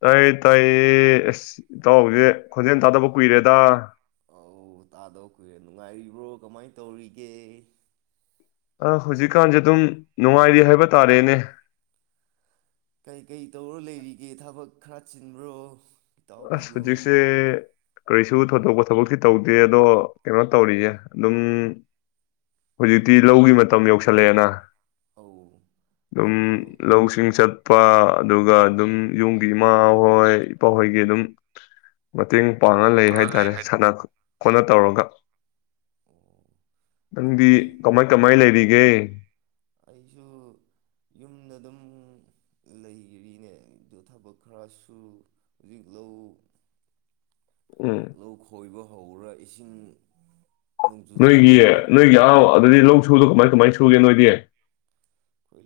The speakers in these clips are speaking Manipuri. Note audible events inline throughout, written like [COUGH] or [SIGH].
ꯇꯥꯏꯌꯦ ꯇꯥꯏꯌꯦ ꯑꯁ ꯏꯇꯥꯎ ꯁꯦ ꯅꯨꯡ- ꯈꯣꯟꯖꯦꯜ ꯇꯥꯗꯕ ꯀꯨꯏꯔꯦꯗ ꯑꯣ ꯇꯥꯗꯣꯈꯦ ꯅꯨꯡꯉꯥꯏꯔꯤꯕ꯭ꯔꯣ ꯀꯃꯥꯏꯅ ꯇꯧꯔꯤꯒꯦ ꯑ ꯍꯧꯖꯤꯛꯀꯥꯟꯁꯦ ꯑꯗꯨꯝ ꯅꯨꯡꯉꯥꯏꯔꯤ ꯍꯥꯏꯕ ꯇꯥꯔꯦꯅꯦ ꯀꯩꯀꯩ ꯇꯧꯔ ꯂꯩꯔꯤꯒꯦ ꯊꯕꯛ ꯈꯔ ꯆꯤꯟꯕ꯭ꯔꯣ꯫ ꯑꯁ ꯏꯇꯥꯎꯕꯤꯕꯨ ꯍꯧꯖꯤꯛꯁꯦ ꯀꯔꯤꯁꯨ ꯊꯣꯏꯗꯣꯛꯄ ꯊꯕꯛꯤ ꯇꯧꯗꯦ ꯑꯗꯣ ꯀꯩꯅꯣ ꯇꯧꯔꯤꯌꯦ ꯑꯗꯨꯝ ꯍꯧꯖꯤꯛꯇꯤ ꯂꯧꯒꯤ ꯃꯇꯝ ꯌꯧꯁꯜꯂꯛꯑꯦꯅ ꯑꯧ ꯑꯗꯨꯝ ꯑꯗꯣ ꯂꯧ ꯁꯤꯡꯆꯠ ꯏꯄꯥ ꯑꯗꯨꯒ ꯑꯗꯨꯝ ꯌꯨꯝꯒꯤ ꯏꯃꯥ ꯍꯣꯏ ꯏꯄꯥꯍꯣꯏ ꯒꯤ ꯑꯗꯨꯝ ꯃꯇꯦꯡ ꯄꯥꯉ ꯂꯩ ꯍꯥꯏꯇꯥꯔꯦ ꯁꯅꯥ ꯀꯣꯠꯅ ꯇꯧꯔꯒ꯫ ꯅꯪꯗꯤ ꯑꯗꯨꯗꯤ ꯀꯃꯥꯏ ꯀꯃꯥꯏ ꯂꯩꯔꯤꯒꯦ ꯌꯥꯏ ꯑꯩꯁꯨ ꯌꯨꯝꯗ ꯑꯗꯨꯝ ꯂꯩꯔꯤꯅꯦ ꯑꯗꯨ ꯊꯕꯛ ꯈꯔꯁꯨ ꯍꯧꯖꯤꯛ ꯂꯧ ꯎꯝ ꯂꯧ ꯈꯣꯏꯕ ꯍꯧꯔ ꯏꯁꯤꯡ ꯅꯣꯡꯖꯨ ꯊꯥ ꯅꯣꯏꯒꯤ ꯍꯧꯔ ꯅꯣꯏꯒꯤ ꯑꯥ ꯑꯗꯨꯗꯤ ꯂꯧ ꯗ ꯀꯃꯥꯏ ꯀꯃꯥꯏ ꯁꯨꯒꯦ ꯅꯣꯏꯗꯤ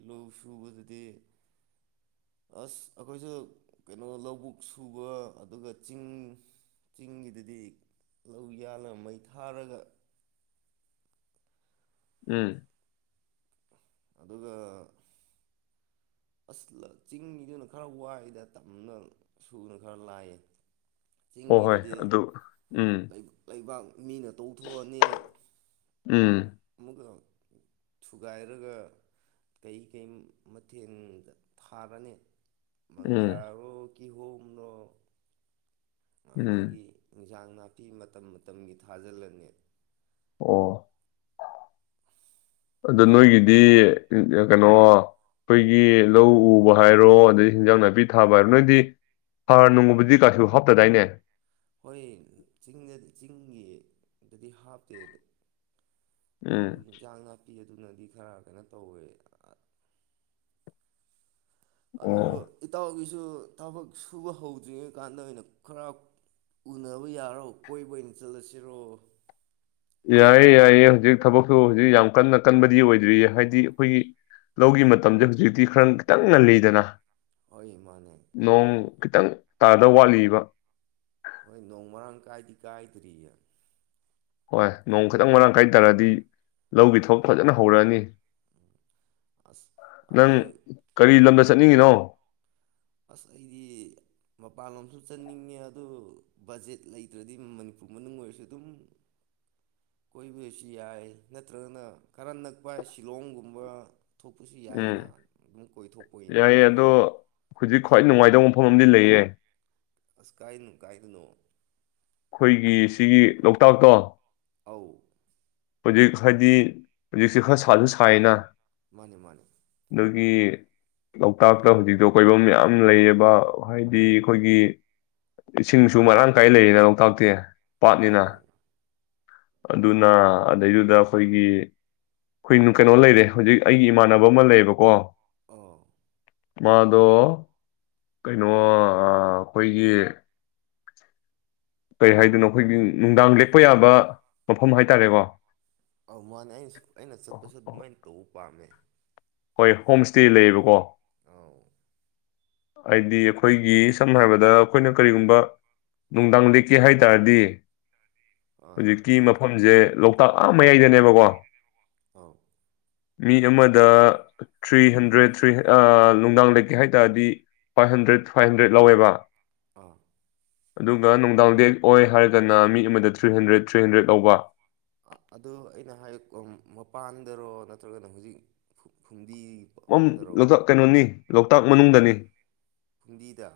ꯂꯧ ꯁꯨꯕꯗꯨꯗꯤ ꯑꯁ ꯑꯩꯈꯣꯏꯁꯨ ꯀꯩꯅꯣ ꯂꯧꯕꯨꯛ ꯁꯨꯕ ꯑꯗꯨꯒ ꯆꯤꯡ ꯆꯤꯡꯒꯤꯗꯗꯤ ꯂꯧ ꯌꯥꯟꯅ ꯃꯩ ꯊꯥꯔꯒ ꯎꯝ ꯑꯗꯨꯒ ꯑꯁ ꯆꯤꯡꯅꯤꯗꯨꯅ ꯈꯔ ꯋꯥꯏꯗ ꯇꯝꯅ ꯁꯨꯅ ꯈꯔ ꯂꯥꯏꯌꯦ ꯍꯣ ꯍꯣꯏ ꯆꯤꯡꯒꯤꯗꯨꯗꯤ ꯑꯗꯨ ꯎꯝ ꯂꯩꯕꯥꯛ ꯃꯤꯅ ꯇꯧꯊꯣꯛꯑꯅꯤ ꯎꯝ ꯑꯃꯨꯛ ꯊꯨꯒꯥꯏꯔꯒ ꯀꯩ ꯀꯩ ꯃꯊꯦꯜꯗ ꯊꯥꯔꯅꯤ ꯎꯝ ꯃꯪꯒ꯭ꯔꯥꯑꯣ ꯀꯤꯍꯣꯝꯅꯣ ꯎꯝ ꯑꯗꯒꯤ ꯏꯟꯁꯥꯡ ꯅꯥꯄꯤ ꯃꯇꯝ ꯃꯇꯝꯒꯤ ꯊꯥꯖꯤꯜꯂꯅꯤ ꯑꯣ ꯑꯗꯣ ꯅꯣꯏꯒꯤꯗꯤ ꯀꯩꯅꯣ ꯑꯩꯈꯣꯏꯒꯤ ꯂꯧ ꯎꯕ ꯍꯥꯏꯔꯣ ꯑꯗꯗꯒꯤ ꯍꯦꯟꯖꯥꯡ ꯅꯥꯄꯤ ꯊꯥꯕ ꯍꯥꯏꯔꯣ ꯅꯣꯏꯗꯤ ꯍꯥꯔ ꯅꯨꯡꯉꯨꯕꯨꯗꯤ ꯀꯥꯏꯁꯨ ꯍꯥꯞꯇꯗꯥꯏꯅꯦ ꯍꯣꯏ ꯆꯤꯡꯗꯗꯤ ꯆꯤꯡꯒꯤ ꯑꯗꯨꯗꯤ ꯍꯥꯞꯇꯦꯗ ꯑꯗꯨ ꯎꯝ ꯌꯦꯟꯁꯥꯡ ꯉꯅꯥꯄꯤ ꯑꯗꯨ ꯑꯗꯨꯅꯗꯤ ꯈꯔ ꯀꯩꯅꯣ ꯇꯧꯋꯦ ꯑꯗꯨ ꯑꯣ ꯏꯇꯥꯎꯒꯤꯁꯨ ꯊꯕꯛ ꯁꯨꯕ ꯍꯧꯗ꯭ꯔꯤꯉꯩ ꯀꯥꯟꯗ ꯑꯣꯏꯅ ꯈꯔ ꯎꯅꯕ ꯌꯥꯔꯣ ꯀꯣꯏꯕ ꯑꯣꯏꯅ ꯆꯠꯂꯁꯤꯔꯣ ꯌꯥꯏꯌꯦ ꯌꯥꯏꯌꯦ ꯍꯧꯖꯤꯛ ꯊꯕꯛꯁꯨꯨ ꯍꯧꯖꯤꯛ ꯌꯥꯝ ꯀꯟꯅ ꯀꯟꯕꯗꯤ ꯑꯣꯏꯗ꯭ꯔꯤꯌꯦ ꯍꯥꯏꯗꯤ ꯑꯩꯈꯣꯏꯒꯤ ꯂꯧꯒꯤ ꯃꯇꯝꯁꯦ ꯍꯧꯖꯤꯛꯇꯤ ꯈꯔ ꯈꯤꯇꯪ ꯉꯜꯂꯤꯗꯅ ꯍꯣꯏ ꯃꯥꯅꯦ ꯅꯣꯡ ꯈꯤꯇꯪꯪ ꯇꯥꯗꯧ ꯋꯥꯠꯂꯤꯕ ꯍꯣꯏ ꯅꯣꯡ ꯃꯔꯥꯡ ꯀꯥꯏꯗꯤ ꯀꯥꯏꯗ꯭ꯔꯤꯌꯦ ꯍꯣꯏ ꯅꯣꯡ ꯈꯤꯇꯪ ꯃꯔꯥꯡ ꯀꯥꯏ ꯇꯥꯔꯗꯤ ꯂꯧꯒꯤ ꯊꯕꯛ ꯐꯖꯅ ꯍꯧꯔꯛꯑꯅꯤ ꯑꯁ ꯅꯪ ꯑꯗꯣ ꯀꯔꯤ ꯂꯝꯗ ꯆꯠꯅꯤꯡꯉꯤꯅꯣ ꯑꯁ ꯑꯩꯗꯤ ꯃꯄꯥꯟꯂꯣꯝꯁꯨ ꯆꯟꯅꯤꯡꯉꯦ ꯑꯗꯨ ꯕꯖꯦꯠ ꯂꯩꯇ꯭ꯔꯗꯤ ꯃꯅꯤꯄꯨꯔ ꯃꯅꯨꯡ ꯑꯣꯏꯔꯁꯨ ꯑꯗꯨꯝ ꯀꯣꯏꯕꯁꯨ ꯌꯥꯏ ꯅꯠꯇ꯭ꯔꯒꯅ ꯈꯔ ꯅꯛꯄ ꯍꯥꯏ ꯁꯤꯂꯣꯡꯒꯨꯝꯕ ꯊꯣꯛꯄꯁꯨ ꯎꯝ ꯌꯥꯏꯅ ꯑꯗꯨꯝ ꯀꯣꯏꯊꯣꯛꯄꯅ ꯌꯥꯏꯌꯦ ꯑꯗꯣ ꯍꯧꯖꯤꯛ ꯈ꯭ꯋꯥꯏ ꯅꯨꯡꯉꯥꯏꯇꯕ ꯃꯐꯝ ꯑꯃꯗꯤ ꯂꯩꯌꯦ ꯑꯁ ꯀꯥꯏꯗꯅꯨ ꯀꯥꯏꯗꯅꯣ ꯑꯩꯈꯣꯏꯒꯤ ꯁꯤꯒꯤ ꯂꯣꯛꯇꯥꯛꯇꯣ ꯑꯧ ꯍꯧꯖꯤꯛ ꯍꯥꯏꯗꯤ ꯍꯧꯖꯤꯛꯁꯦ ꯈꯔ ꯁꯥꯁꯨ ꯁꯥꯏꯅ ꯃꯥꯅꯤ ꯃꯥꯅꯤ ꯑꯗꯒꯤ ꯂꯣꯛꯇꯥꯛꯇ ꯍꯧꯖꯤꯛꯇꯣ ꯀꯣꯏꯐꯝ ꯌꯥꯝ ꯂꯩꯌꯦꯕ ꯍꯥꯏꯗꯤ ꯑꯩꯈꯣꯏꯒꯤ ꯏꯁꯤꯡꯁꯨ ꯃꯔꯥꯡ ꯀꯥꯏ ꯂꯩꯌꯦꯅ ꯇꯥꯛꯇꯤ ꯄꯥꯠꯅꯤꯅ ꯑꯧ ꯑꯗꯨꯅ ꯑꯗꯨꯗꯩꯗꯨꯗ ꯑꯩꯈꯣꯏꯒꯤ ꯑꯩꯈꯣꯏ ꯀꯩꯅꯣ ꯂꯩꯔꯦ ꯍꯧꯖꯤꯛ ꯑꯩꯒꯤ ꯏꯃꯥꯟꯅꯕ ꯑꯃ ꯂꯩꯌꯦꯕꯀꯣ ꯑ ꯃꯥꯗꯣ ꯀꯩꯅꯣ ꯑꯩꯈꯣꯏꯒꯤ ꯀꯩ ꯍꯥꯏꯗꯣꯏꯅꯣ ꯑꯩꯈꯣꯏꯒꯤ ꯅꯨꯡꯗꯥꯡ ꯂꯦꯛꯄ ꯌꯥꯕ ꯃꯐꯝ ꯍꯥꯏꯇꯥꯔꯦꯀꯣ ꯑꯧ ꯃꯥꯅꯦ ꯑꯩꯅ ꯑꯩꯅ ꯆꯠꯄꯁꯨ ꯑꯗꯨꯃꯥꯏꯅ ꯇꯧ ꯋꯥꯥꯝꯃꯦ ꯍꯣꯏ ꯍꯣꯝ ꯁ꯭ꯇꯦ ꯂꯩꯌꯦꯕꯀꯣ ꯑ ꯍꯥꯏꯗꯤ ꯑꯩꯈꯣꯏꯒꯤ ꯁꯝꯅ ꯍꯥꯏꯔꯕꯗ ꯑꯩꯈꯣꯏꯅ ꯀꯔꯤꯒꯨꯝꯕ ꯅꯨꯡꯗꯥꯡ ꯂꯦꯛꯀꯦ ꯍꯥꯏ ꯇꯥꯔꯗꯤ ꯑꯥ ꯍꯧꯖꯤ ꯀ ꯃꯐꯝ ꯁꯦ ꯂꯣꯛꯇꯥꯛ ꯑꯥ ꯃꯌꯥꯏꯗꯅꯦꯕꯀꯣ ꯑꯥꯎ ꯃꯤ ꯑꯃꯗ ꯊ꯭ꯔꯤ ꯍꯟꯗ꯭ꯔꯦꯠ ꯊ꯭ꯔꯤ ꯅꯨꯡꯗꯥꯡ ꯂꯩꯀꯦ ꯍꯥꯏ ꯇꯥꯔꯗꯤ ꯐꯥꯏꯚ ꯍꯟꯗ꯭ꯔꯦꯠ ꯐꯥꯏꯚ ꯍꯟꯗ꯭ꯔꯦꯠ ꯂꯧꯋꯦꯕ ꯑꯥ ꯑꯗꯨꯒ ꯅꯨꯡꯗꯥꯡꯗꯦꯛ ꯑꯣꯏ ꯍꯥꯏꯔꯒꯅ ꯃꯤ ꯑꯃꯗ ꯊ꯭ꯔꯤ ꯍꯟꯗ꯭ꯔꯦꯗ ꯊ꯭ꯔꯤ ꯍꯟꯗ꯭ꯔꯦꯗ ꯂꯧꯕ ꯑꯗꯨ ꯑꯩꯅ ꯍꯥꯏ ꯃꯄꯥꯟꯗꯔꯣ ꯅꯠꯇ꯭ꯔꯒꯅ ꯍꯧꯖꯤꯛ ꯐꯨꯝꯗꯤꯗꯔꯣ ꯣꯛꯇꯥꯛ ꯀꯩꯅꯣꯅꯤ ꯂꯣꯛꯇꯥꯛ ꯃꯅꯨꯡꯗꯅꯤ ꯐꯨꯡꯗꯤꯗ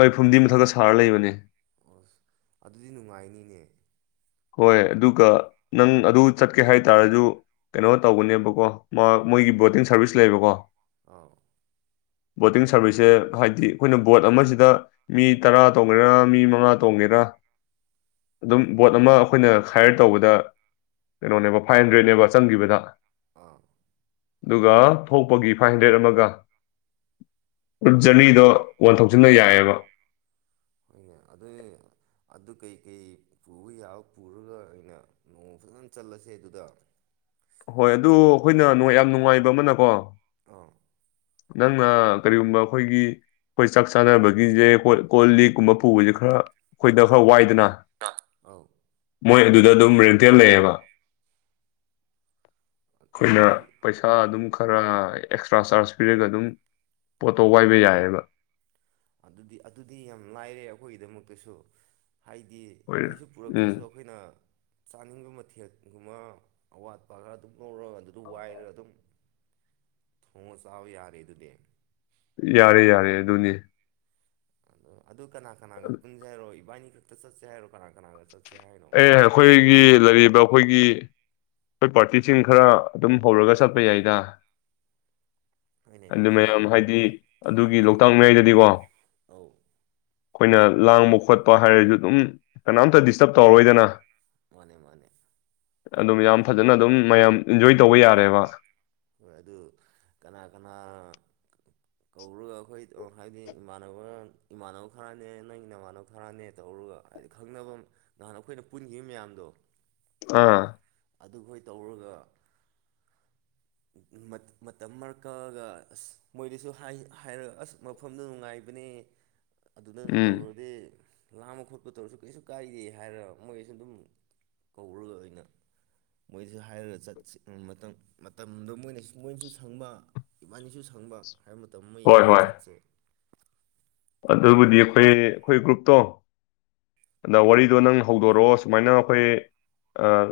ꯍꯣꯏ ꯐꯨꯝꯗꯤ ꯃꯊꯛꯇ ꯁꯥꯔ ꯂꯩꯕꯅꯦ ꯑꯁ ꯑꯗꯨꯗꯤ ꯅꯨꯡꯉꯥꯏꯅꯤꯅꯦ ꯍꯣꯏ ꯑꯗꯨꯒ ꯅꯪ ꯑꯗꯨ ꯆꯠꯀꯦ ꯍꯥꯏꯇꯥꯔꯁꯨ ꯀꯩꯅꯣ ꯇꯧꯧꯕꯅꯦꯕꯀꯣ ꯃꯥ ꯃꯣꯏꯒꯤ ꯕꯣꯇꯤꯡ ꯁꯥꯔꯚꯤꯁ ꯂꯩꯕꯀꯣ ꯑ ꯕꯣꯇꯤꯡ ꯁꯥꯔꯚꯤꯁꯁꯦ ꯍꯥꯏꯕꯗꯤ ꯑꯩꯈꯣꯏꯅ ꯕꯣꯠ ꯑꯃꯁꯤꯗ ꯃꯤ ꯇꯔꯥ ꯇꯣꯡꯒꯦꯔꯥ ꯃꯤ ꯃꯉꯥ ꯇꯣꯡꯒꯦꯔꯥ ꯑꯗꯨꯝ ꯕꯣꯠ ꯑꯃ ꯑꯩꯈꯣꯏꯅ ꯍꯥꯏꯌꯔ ꯇꯧꯕꯗ ꯀꯩꯅꯣꯅꯦꯕ ꯐꯥꯏꯚ ꯍꯟꯗ꯭ꯔꯦꯗꯅꯦꯕ ꯆꯪꯈꯤꯕꯗ ꯑꯣ ꯑꯗꯨꯒ ꯊꯣꯛꯄꯒꯤ ꯐꯥꯏꯚ ꯍꯟꯗ꯭ꯔꯦꯠ ꯑꯃꯒ ꯔꯨꯠ ꯑꯁ ꯖꯔꯅꯤꯗꯣ ꯋꯥꯟꯊꯧꯁꯤꯟꯟꯅ ꯌꯥꯏꯑꯕ ꯑ ꯍꯣꯏꯅꯦ ꯑꯗꯨ ꯑꯗꯨ ꯀꯩꯀꯩ ꯄꯨꯕ ꯌꯥꯕ ꯄꯨꯔꯒ ꯑꯩꯅ ꯅꯣꯡꯃ ꯐꯖꯅ ꯆꯠꯂꯁꯦ ꯑꯗꯨꯗ ꯍꯣꯏ ꯑꯗꯨ ꯑꯩꯈꯣꯏꯅ ꯌꯥꯝ ꯅꯨꯡꯉꯥꯏꯕ ꯑꯃꯅꯀꯣ ꯑꯥ ꯅꯪꯅ ꯀꯔꯤꯒꯨꯝꯕ ꯑꯩꯈꯣꯏꯒꯤ ꯑꯩꯈꯣꯏ ꯆꯥꯛ ꯆꯥꯅꯕꯒꯤꯁꯦ ꯀꯣꯜ ꯂꯤꯛꯀꯨꯝꯕ ꯄꯨꯕꯁꯦ ꯈꯔ ꯑꯩꯈꯣꯏꯗ ꯈꯔ ꯋꯥꯏꯗꯅ ꯑ ꯃꯣꯏ ꯑꯗꯨꯗ ꯑꯗꯨꯝ ꯔꯦꯡꯊꯦꯜ ꯂꯩꯑꯦꯕ ꯑꯩꯈꯣꯏꯅ ꯑꯗꯨꯗꯤ ꯄꯩꯁꯥ ꯑꯗꯨꯝ ꯈꯔ ꯑꯦꯛꯁꯇ꯭ꯔꯥ ꯆꯔꯖ ꯄꯤꯔꯒ ꯑꯗꯨꯝ ꯄꯣꯠꯇꯣ ꯋꯥꯏꯕ ꯌꯥꯏꯑꯕ ꯑꯗꯨꯗꯤ ꯑꯗꯨꯗꯤ ꯌꯥꯝ ꯂꯥꯏꯔꯦ ꯑꯩꯈꯣꯏꯒꯤꯗꯃꯛꯇꯁꯨ ꯍꯥꯏꯗꯤ ꯑꯣꯏꯅ ꯀꯩꯁꯨ ꯎꯝ ꯄꯨꯔꯛꯇ꯭ꯔꯁꯨ ꯑꯩꯈꯣꯏꯅ ꯆꯥꯅꯤꯡꯕ ꯃꯊꯦꯜꯒꯨꯝꯕ ꯑꯋꯥꯠꯄ ꯈꯔ ꯑꯗꯨꯝ ꯂꯧꯔꯒ ꯑꯗꯨꯗ ꯋꯥꯏꯔꯒ ꯑꯗꯨꯝ ꯊꯣꯡꯉ ꯆꯥꯕ ꯌꯥꯔꯦ ꯑꯗꯨꯗꯤ ꯌꯥꯔꯦ ꯌꯥꯔꯦ ꯑꯗꯨꯅꯤ ꯑꯗꯣ ꯑꯗꯨ ꯀꯅꯥ ꯀꯅꯥꯒ ꯄꯨꯟꯖꯔꯣꯏ ꯏꯕꯥꯅꯤ ꯁꯠꯁꯌꯥ ꯍꯥꯏꯔꯣ ꯀꯅꯥ ꯀꯅꯥ ꯁꯠ꯭ꯌꯥ ꯑꯦ ꯑꯩꯈꯣꯏꯒꯤ ꯂꯩꯔꯤꯕ ꯑꯩꯈꯣꯏꯒꯤ ꯑꯩꯈꯣꯏ ꯄꯥꯔꯇꯤꯁꯤꯡ ꯈꯔ ꯑꯗꯨꯝ ꯍꯧꯔꯒ ꯆꯠꯄ ꯌꯥꯏꯗ ꯍꯣꯏꯅꯦ ꯑꯗꯨ ꯃꯤꯗꯣ ꯃꯌꯥꯝ ꯍꯥꯏꯗꯤ ꯑꯗꯨꯒꯤ ꯇꯪ ꯉꯩꯗꯗꯤꯀꯣ ꯑꯧ ꯑꯩꯈꯣꯏꯅ ꯂꯥꯡꯕ ꯈꯣꯠꯄ ꯍꯥꯏꯔꯁꯨ ꯑꯗꯨꯝ ꯀꯅꯥꯝꯇ ꯗꯤꯁꯇꯔꯕ ꯇꯧꯔꯣꯏꯗꯅ ꯃꯥꯅꯦ ꯃꯥꯅꯦ ꯑꯗꯨꯝ ꯌꯥꯝ ꯐꯖꯅ ꯑꯗꯨꯝ ꯃꯌꯥꯝ ꯏꯟꯖꯣꯏ ꯇꯧꯕ ꯌꯥꯔꯦꯕ ꯍꯣꯏ ꯑꯗꯨ ꯀꯅꯥ ꯀꯅꯥ ꯀꯧꯔꯒ ꯑꯩꯈꯣꯏ ꯍꯥꯏꯗꯤ ꯏꯃꯥꯟꯅꯕ ꯏꯃꯥꯟꯅꯕ ꯈꯔꯅꯦ ꯅꯪ ꯏ ꯅꯃꯥꯟꯅꯕ ꯈꯔꯅꯦ ꯇꯧꯔꯒ ꯍꯥꯏꯗꯤ ꯈꯪꯅꯕ ꯅꯍꯥꯟ ꯑꯩꯈꯣꯏꯅ ꯄꯨꯟꯈꯤꯕ ꯃꯌꯥꯝꯗꯣ ꯑꯥ ꯑꯗꯨꯈꯣꯏ ꯇꯧꯔꯒ ꯃꯇꯝ ꯃꯔꯔ ꯀꯛꯑꯒ ꯑꯁ ꯃꯣꯏꯗꯁꯨ ꯍꯥꯏꯔꯒ ꯑꯁ ꯃꯐꯝꯗ ꯅꯨꯡꯉꯥꯏꯕꯅꯦ ꯑꯗꯨꯅ ꯎꯝ ꯇꯧꯔꯨꯔꯗꯤ ꯂꯥꯝꯕ ꯈꯣꯠꯄ ꯇꯧꯔꯁꯨ ꯀꯩꯁꯨ ꯀꯥꯏꯗꯦ ꯍꯥꯏꯔꯒ ꯃꯣꯏꯁꯨ ꯑꯗꯨꯝ ꯀꯧꯔꯒ ꯑꯣꯏꯅ ꯃꯣꯏꯗꯁꯨ ꯍꯥꯏꯔꯒ ꯆꯠꯁꯤ ꯃꯇꯝꯗꯣ ꯃꯣꯏꯅꯁꯨ ꯃꯣꯏꯅꯁꯨ ꯁꯪꯕ ꯏꯕꯥꯅꯤꯁꯨ ꯁꯪꯕ ꯍꯥꯏꯕ ꯃꯇꯝ ꯑꯃ ꯍꯣꯏ ꯌꯦꯡꯉ ꯍꯣꯏ ꯆꯠꯁꯦ ꯑꯗꯨꯕꯨꯗꯤ ꯑꯩꯈꯣꯏ ꯑꯩꯈꯣꯏ ꯒ꯭ꯔꯨꯞꯇꯣ ꯑꯗ ꯋꯥꯔꯤ ꯑꯗꯣ ꯅꯪ ꯑꯧ ꯍꯧꯗꯣꯔꯛꯑꯣ ꯁꯨꯃꯥꯏꯅ ꯑꯩꯈꯣꯏ ꯑꯥ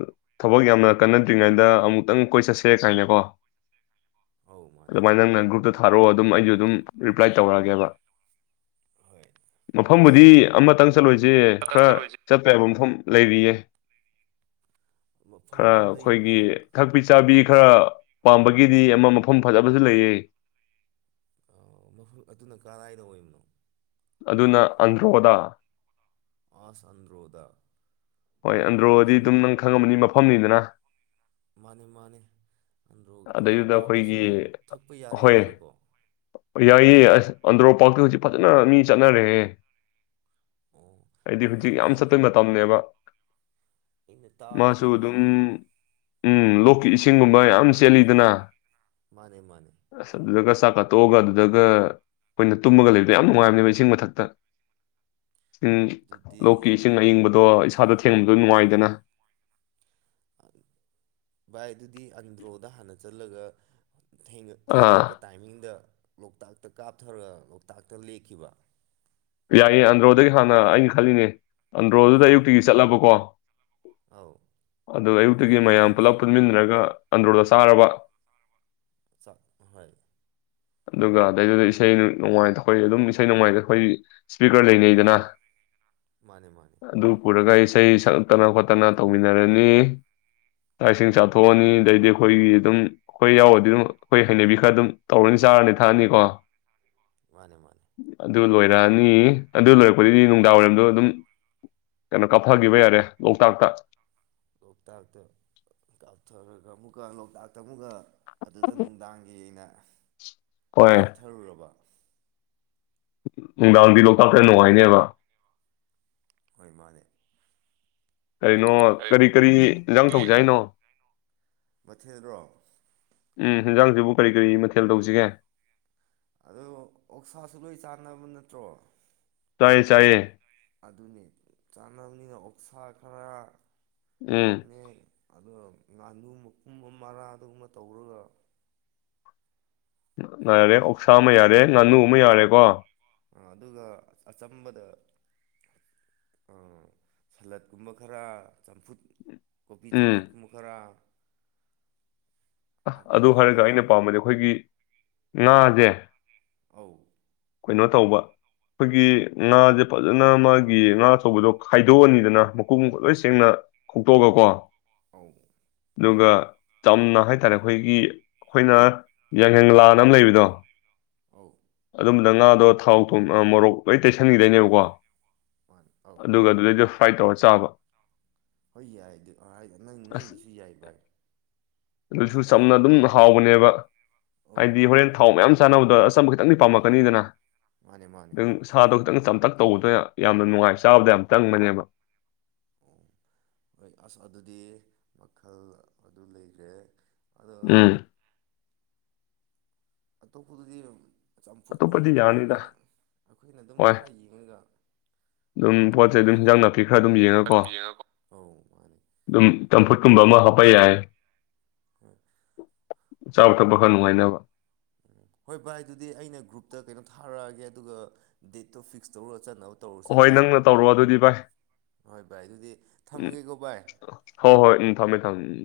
ꯊꯕꯛ ꯌꯥꯝꯅ ꯀꯟꯅꯗ꯭ꯔꯤꯉꯩꯗ ꯑꯃꯨꯛꯇꯪ ꯀꯣꯏ ꯆꯠꯁꯦ ꯀꯥꯏꯅꯀꯣ ꯑꯧ ꯃꯥꯅꯦ ꯑꯗꯨꯅ ꯅꯪ ꯊꯥꯔꯛꯑꯣ ꯑꯗꯨꯝ ꯑꯩꯁꯨ ꯑꯗꯨꯝ ꯔꯤꯄ꯭ꯂꯥꯏ ꯇꯧꯔꯛꯑꯒꯦꯕ ꯍꯣꯏ ꯑꯁ ꯃꯐꯝꯕꯨꯗꯤ ꯑꯃꯇꯪ ꯆꯠꯂꯣꯏꯁꯦ ꯈꯔ ꯆꯠꯇꯄ ꯌꯥꯕ ꯃꯐꯝ ꯂꯩꯔꯤꯌꯦ ꯃꯐꯝ ꯈꯔ ꯑꯩꯈꯣꯏꯒꯤ ꯂꯩꯕꯁꯦ ꯊꯛꯄꯤ ꯆꯥꯕꯤ ꯈꯔ ꯄꯥꯝꯕꯒꯤꯗꯤ ꯑꯃ ꯃꯐꯝ ꯐꯖꯕꯁꯨ ꯂꯩꯌꯦ ꯃꯐꯝ ꯑꯗꯨꯅ ꯀꯔꯥꯏꯗ ꯑꯣꯏꯕꯅꯣ ꯑꯗꯨꯅ ꯑꯟꯗ꯭ꯔꯣꯗ ꯑꯁꯟ꯭ꯔꯣꯗ ꯍꯣꯏ ꯑꯟꯗ꯭ꯔꯣꯗꯤ ꯑꯗꯨꯝ ꯅꯪ ꯈꯪꯉꯝꯃꯅꯤ ꯃꯐꯝꯅꯤꯗꯅ [UNINTELLIGIBLE] ꯃꯥꯅꯤ ꯃꯥꯅꯤ ꯑꯗꯨꯗꯩꯗꯨꯗ ꯑꯩꯈꯣꯏꯒꯤ ꯊꯛꯄ ꯍꯣꯏ ꯌꯥꯔꯤꯖꯥꯠꯂꯣꯀꯣ ꯌꯥꯏꯌꯦ ꯑꯁ ꯑꯟꯗ꯭ꯔꯣ ꯄꯇ ꯍꯧꯖꯤꯛ ꯐꯖꯅ ꯃꯤ ꯆꯠꯅꯔꯦ ꯑꯣ ꯑꯩꯗꯤ ꯍꯧꯖꯤꯛ ꯅꯍꯥꯟ ꯌꯥꯝ ꯑꯩꯅ ꯆꯠꯇꯄꯩ ꯃꯇꯝꯅꯦꯕ ꯑꯩꯅ ꯇꯥꯕꯗꯤ ꯃꯥꯁꯨꯨ ꯑꯗꯨꯝ ꯃꯣꯏꯒꯤꯗ ꯎꯝ ꯂꯣꯛ ꯏꯁꯤꯡꯒꯨꯝꯕ ꯌꯥꯝ ꯆꯂꯤꯗꯅ ꯃꯥꯅꯦ ꯃꯥꯅꯦ ꯆꯥꯛ ꯀꯥꯊꯣꯛꯑꯒ ꯑꯗꯨꯗꯒ ꯑꯩꯈꯣꯏꯅ ꯇꯨꯝꯃꯒ ꯂꯩꯕꯗꯣ ꯌꯥꯝ ꯅꯨꯡꯉꯥꯏꯕꯅꯦꯕ ꯏꯁꯤꯡ ꯃꯊꯛꯇ ꯎ ꯑꯗꯨꯗꯤ ꯂꯣꯛꯀꯤ ꯏꯁꯤꯡ ꯑꯏꯤꯡꯕꯗꯣ ꯏꯁꯥꯗ ꯊꯦꯡꯗꯣ ꯅꯨꯡꯉꯥꯏꯗꯅ ꯚꯥꯏ ꯑꯗꯨꯗꯤ ꯑꯟꯗ꯭ꯔꯣꯗ ꯍꯥꯟꯅ ꯆꯠꯂꯒ ꯑꯥ ꯊꯦꯡꯉꯛꯄ ꯇꯥꯏꯃꯤꯡꯗ ꯂꯣꯛꯇꯥꯛꯇ ꯀꯥꯞꯊꯔꯒ ꯂꯣꯛꯇꯥꯛꯇ ꯂꯦꯛꯈꯤꯕ ꯌꯥꯏꯌꯦ ꯑꯟꯗ꯭ꯔꯣꯗꯒꯤ ꯍꯥꯟꯅ ꯑꯩꯅ ꯈꯜꯂꯤꯅꯦ ꯑꯟꯗ꯭ꯔꯣꯗꯨꯗ ꯑꯧ ꯑꯌꯨꯛꯇꯤꯒꯤ ꯆꯠꯂꯕꯀꯣ ꯑꯧ ꯑꯗꯨ ꯑꯗꯣ ꯑꯌꯨꯛꯇꯒꯤ ꯃꯌꯥꯝ ꯅꯨꯡꯊꯤꯟꯗ ꯄꯨꯂꯞ ꯄꯨꯟꯃꯤꯟꯅꯔꯒ ꯑꯟꯗ꯭ꯔꯣꯗ ꯁꯥꯔꯕ ꯍꯣꯏ ꯑꯗꯨꯒ ꯑꯗꯩꯗꯨꯗ ꯏꯁꯩ ꯅꯣꯡꯃꯥꯏꯇ ꯑꯩꯈꯣꯏ ꯑꯗꯨꯝ ꯏꯁꯩ ꯅꯣꯡꯃꯥꯏꯇ ꯑꯩꯈꯣꯏ ꯏꯁꯄꯤꯀꯔ ꯂꯩꯅꯩꯗꯅ ꯃꯥꯅꯦ ꯃꯥꯅꯦ ꯑꯗꯨ ꯄꯨꯔꯒ ꯑꯩꯁ ꯏꯁꯩ ꯁꯛꯂꯛꯇꯅ ꯈꯣꯠꯇꯅ ꯇꯧꯃꯤꯟꯅꯔꯅꯤ ꯂꯥꯛ ꯏꯁꯤꯡ ꯆꯥꯊꯣꯛꯑꯅꯤ ꯑꯗꯩꯗꯤ ꯑꯩꯈꯣꯏꯒꯤ ꯑꯗꯨꯝ ꯑꯩꯈꯣꯏ ꯌꯥꯎꯔꯗꯤ ꯑꯗꯨꯝ ꯑꯩꯈꯣꯏ ꯍꯩꯅꯕꯤ ꯈꯔ ꯑꯗꯨꯝ ꯇꯧꯔꯅꯤ ꯆꯥꯔꯅꯤ ꯊꯛꯑꯅꯤꯀꯣ ꯃꯥꯅꯦ ꯃꯥꯅꯦ ꯑꯗꯨ ꯏꯔꯥꯅꯤ ꯑꯗꯨ ꯂꯣꯏꯔꯛꯄꯗꯒꯤꯗꯤ ꯅꯨꯡꯗꯥꯡ ꯋꯥꯏꯔꯝꯗꯣ ꯑꯗꯨꯝ ꯀꯩꯅꯣ ꯀꯥꯞꯐꯈꯤꯕ ꯌꯥꯔꯦ ꯂꯣꯛꯇꯥꯛꯇ ꯂꯣꯛꯇꯕꯇ ꯗꯥꯛꯇꯔꯒ ꯃꯨꯒ ꯂꯣꯛꯇꯥꯛꯇ ꯃꯨꯒ ꯑꯗꯨꯗ ꯅꯨꯡꯗꯥꯡꯒꯤ ꯑꯣꯏꯅ ꯍꯣꯏ ꯁꯤꯦꯊꯔꯨꯔꯕ ꯅꯨꯡꯗꯥꯡꯗꯤ ꯂꯣꯛꯇꯥꯛꯇ ꯅꯨꯡꯉꯥꯏꯅꯦꯕ ꯍꯣꯏ ꯃꯥꯅꯦꯦ ꯀꯩꯅꯣ ꯀꯔꯤ ꯀꯔꯤ ꯏꯟꯖꯥꯡ ꯊꯧꯖ ꯍꯥꯏꯅꯣ ꯃꯊꯦꯜꯔꯣ ꯎꯝ ꯍꯤꯟꯖꯥꯡꯁꯤꯕꯨ ꯀꯔꯤ ꯀꯔꯤ ꯃꯊꯦꯜ ꯇꯧꯁꯤꯒꯦ ꯑꯗꯣ ꯑꯣꯛꯁꯥꯁꯨ ꯂꯣꯏ ꯆꯥꯟꯅꯕ ꯅꯠꯇ꯭ꯔꯣ ꯇꯥꯏꯌꯦ ꯆꯥꯏꯌꯦ ꯑꯗꯨꯅꯦ ꯆꯥꯅꯕꯅꯤꯅ ꯑꯣꯛꯁꯥ ꯈꯔ ꯑꯝ ꯑꯗꯨꯒ ꯉꯥꯗꯨ ꯃ ꯀꯨꯝꯕ ꯃꯔꯥ ꯑꯗꯨꯒꯨꯝꯕ ꯇꯧꯔꯒ ꯌꯥꯔꯦ ꯑꯣꯛꯁꯥ ꯑꯃ ꯌꯥꯔꯦ ꯉꯥꯅꯨ ꯑꯃ ꯌꯥꯔꯦꯀꯣ ꯑꯗꯨꯒ ꯑꯆꯝꯕꯗ ꯁꯂꯠꯀꯨꯝꯕ ꯈꯔ ꯆꯝꯐꯨꯠ ꯀꯣꯕꯤ ꯎꯝ ꯆꯝꯐꯨꯠꯀꯨꯝꯕ ꯈꯔ ꯑ ꯑꯗꯨ ꯍꯥꯏꯔꯒ ꯑꯗꯒꯤꯗꯤ ꯑꯩꯅ ꯄꯥꯝꯕꯗꯤ ꯑꯩꯈꯣꯏꯒꯤ ꯃꯥꯖꯦ ꯑꯧ ꯀꯩꯅꯣ ꯇꯧꯕ ꯑꯈꯣꯏꯒꯤ ꯉꯥꯁꯦ ꯐꯖꯅ ꯃꯥꯒꯤ ꯉꯥ ꯑꯆꯧꯕꯗꯣ ꯈꯥꯏꯗꯣꯛꯑꯅꯤꯗꯅ ꯃꯀꯨ ꯂꯣꯏ ꯁꯦꯡꯅ ꯈꯣꯛꯇꯣꯛꯑꯒꯀꯣ ꯑꯧ ꯑꯗꯨꯒ ꯆꯝꯅ ꯇꯥꯔꯦ ꯑꯈꯣꯏꯒꯤ ꯑꯈꯣꯏꯅ ꯌꯥꯐꯉꯪꯂꯥꯅ ꯑꯃ ꯂꯩꯕꯗꯣ ꯑꯧ ꯑꯗꯨꯝꯕꯗ ꯉꯥꯗꯣ ꯊꯥꯎ ꯊꯨꯝ ꯃꯣꯔꯣꯛ ꯂꯣꯏ ꯇꯩꯁꯟꯒꯤꯗꯣꯏꯅꯦꯕꯀꯣ ꯃꯥꯅꯤ ꯑꯧ ꯑꯗꯨꯒ ꯑꯗꯨꯗꯩꯗ ꯐ꯭ꯔꯥꯏ ꯇꯧꯔ ꯆꯥꯕ ꯍꯣꯏ ꯌꯥꯏ ꯑꯗꯨ ꯅꯪ ꯑꯁ ꯅꯪꯗꯨꯁꯨ ꯌꯥꯏ ꯕꯥꯏ ꯑꯗꯨꯁꯨ ꯆꯝꯅ ꯑꯗꯨꯝ ꯍꯥꯎꯕꯅꯦꯕ ꯑꯧ ꯍꯥꯏꯗꯤ ꯍꯣꯔꯦꯟ ꯊꯥꯎ ꯃꯌꯥꯝ ꯗ ꯑꯆꯝꯕ ꯈꯤꯇꯪꯗꯤ ꯄꯥꯝꯃꯛꯛꯀꯅꯤꯗꯅ ꯃꯥꯅꯦ ꯃꯥꯅꯦ ꯅꯪ ꯁꯥꯗꯣ ꯈꯤꯇꯪ ꯆꯝꯊꯛ ꯇꯧꯕꯗ ꯌꯥꯝꯅ ꯅꯨꯡꯉꯥꯏ ꯆꯥꯕꯗ ꯌꯥꯝ ꯆꯪꯕꯅꯦꯕ ꯎ ꯍꯣꯏ ꯑꯁ ꯑꯗꯨꯗꯤ ꯃꯈꯜ ꯑꯗꯨ ꯂꯩꯒ꯭ꯔꯦ ꯎꯝ ꯑꯇꯣꯞꯄꯗꯗꯤ ꯑꯇꯣꯞꯄꯗꯤ ꯆꯝꯐꯨꯠꯀꯨꯝꯕꯗꯨꯗꯤ ꯌꯥꯔꯅꯤꯗ ꯑꯈꯣꯏꯅ ꯑꯈꯣꯏꯅ ꯑꯗꯨꯝ ꯍꯣꯏ ꯈꯔ ꯌꯦꯡꯉꯒ ꯑꯗꯨꯝ ꯄꯣꯠꯆꯩ ꯑꯗꯨꯝ ꯍꯤꯟꯖꯥꯡ ꯅꯥꯄꯤ ꯤꯈꯔ ꯑꯗꯨꯝ ꯌꯦꯡꯉꯀꯣ ꯑꯧ ꯃꯥꯅꯦ ꯑꯗꯨꯝ ꯆꯝꯐꯨꯠ ꯗꯨꯝꯕ ꯑꯃ ꯍꯥꯞꯄ ꯌꯥꯏ ꯆꯥꯕ ꯊꯛꯄ ꯈꯔ ꯅꯨꯡꯉꯥꯏꯅꯕ ꯚꯥꯏ ꯑꯗꯨꯗꯤ ꯑꯩꯅ ꯒ꯭ꯔꯨꯞꯇ ꯀꯩꯅꯣ ꯊꯥꯔꯛꯑꯒꯦ ꯑꯗꯨꯒ ꯗꯦꯠꯇꯣ ꯐꯤꯛꯁ ꯇꯧꯔꯒ ꯆꯠꯅꯕ ꯇꯧꯔꯁꯦ ꯑꯍꯣꯏ ꯚꯥꯏ ꯅꯪꯅ ꯇꯧꯔꯣꯑꯣ ꯑꯗꯨꯗꯤ ꯚꯥꯏ ꯍꯣꯏ ꯚꯥꯏ ꯑꯗꯨꯗꯤ ꯎꯝ ꯊꯝꯃꯒꯦꯀꯣ ꯚꯥꯏ ꯍꯣꯏ ꯍꯣꯏ ꯎꯝ ꯊꯝꯃꯦ ꯊꯝꯃꯦ ꯎꯝ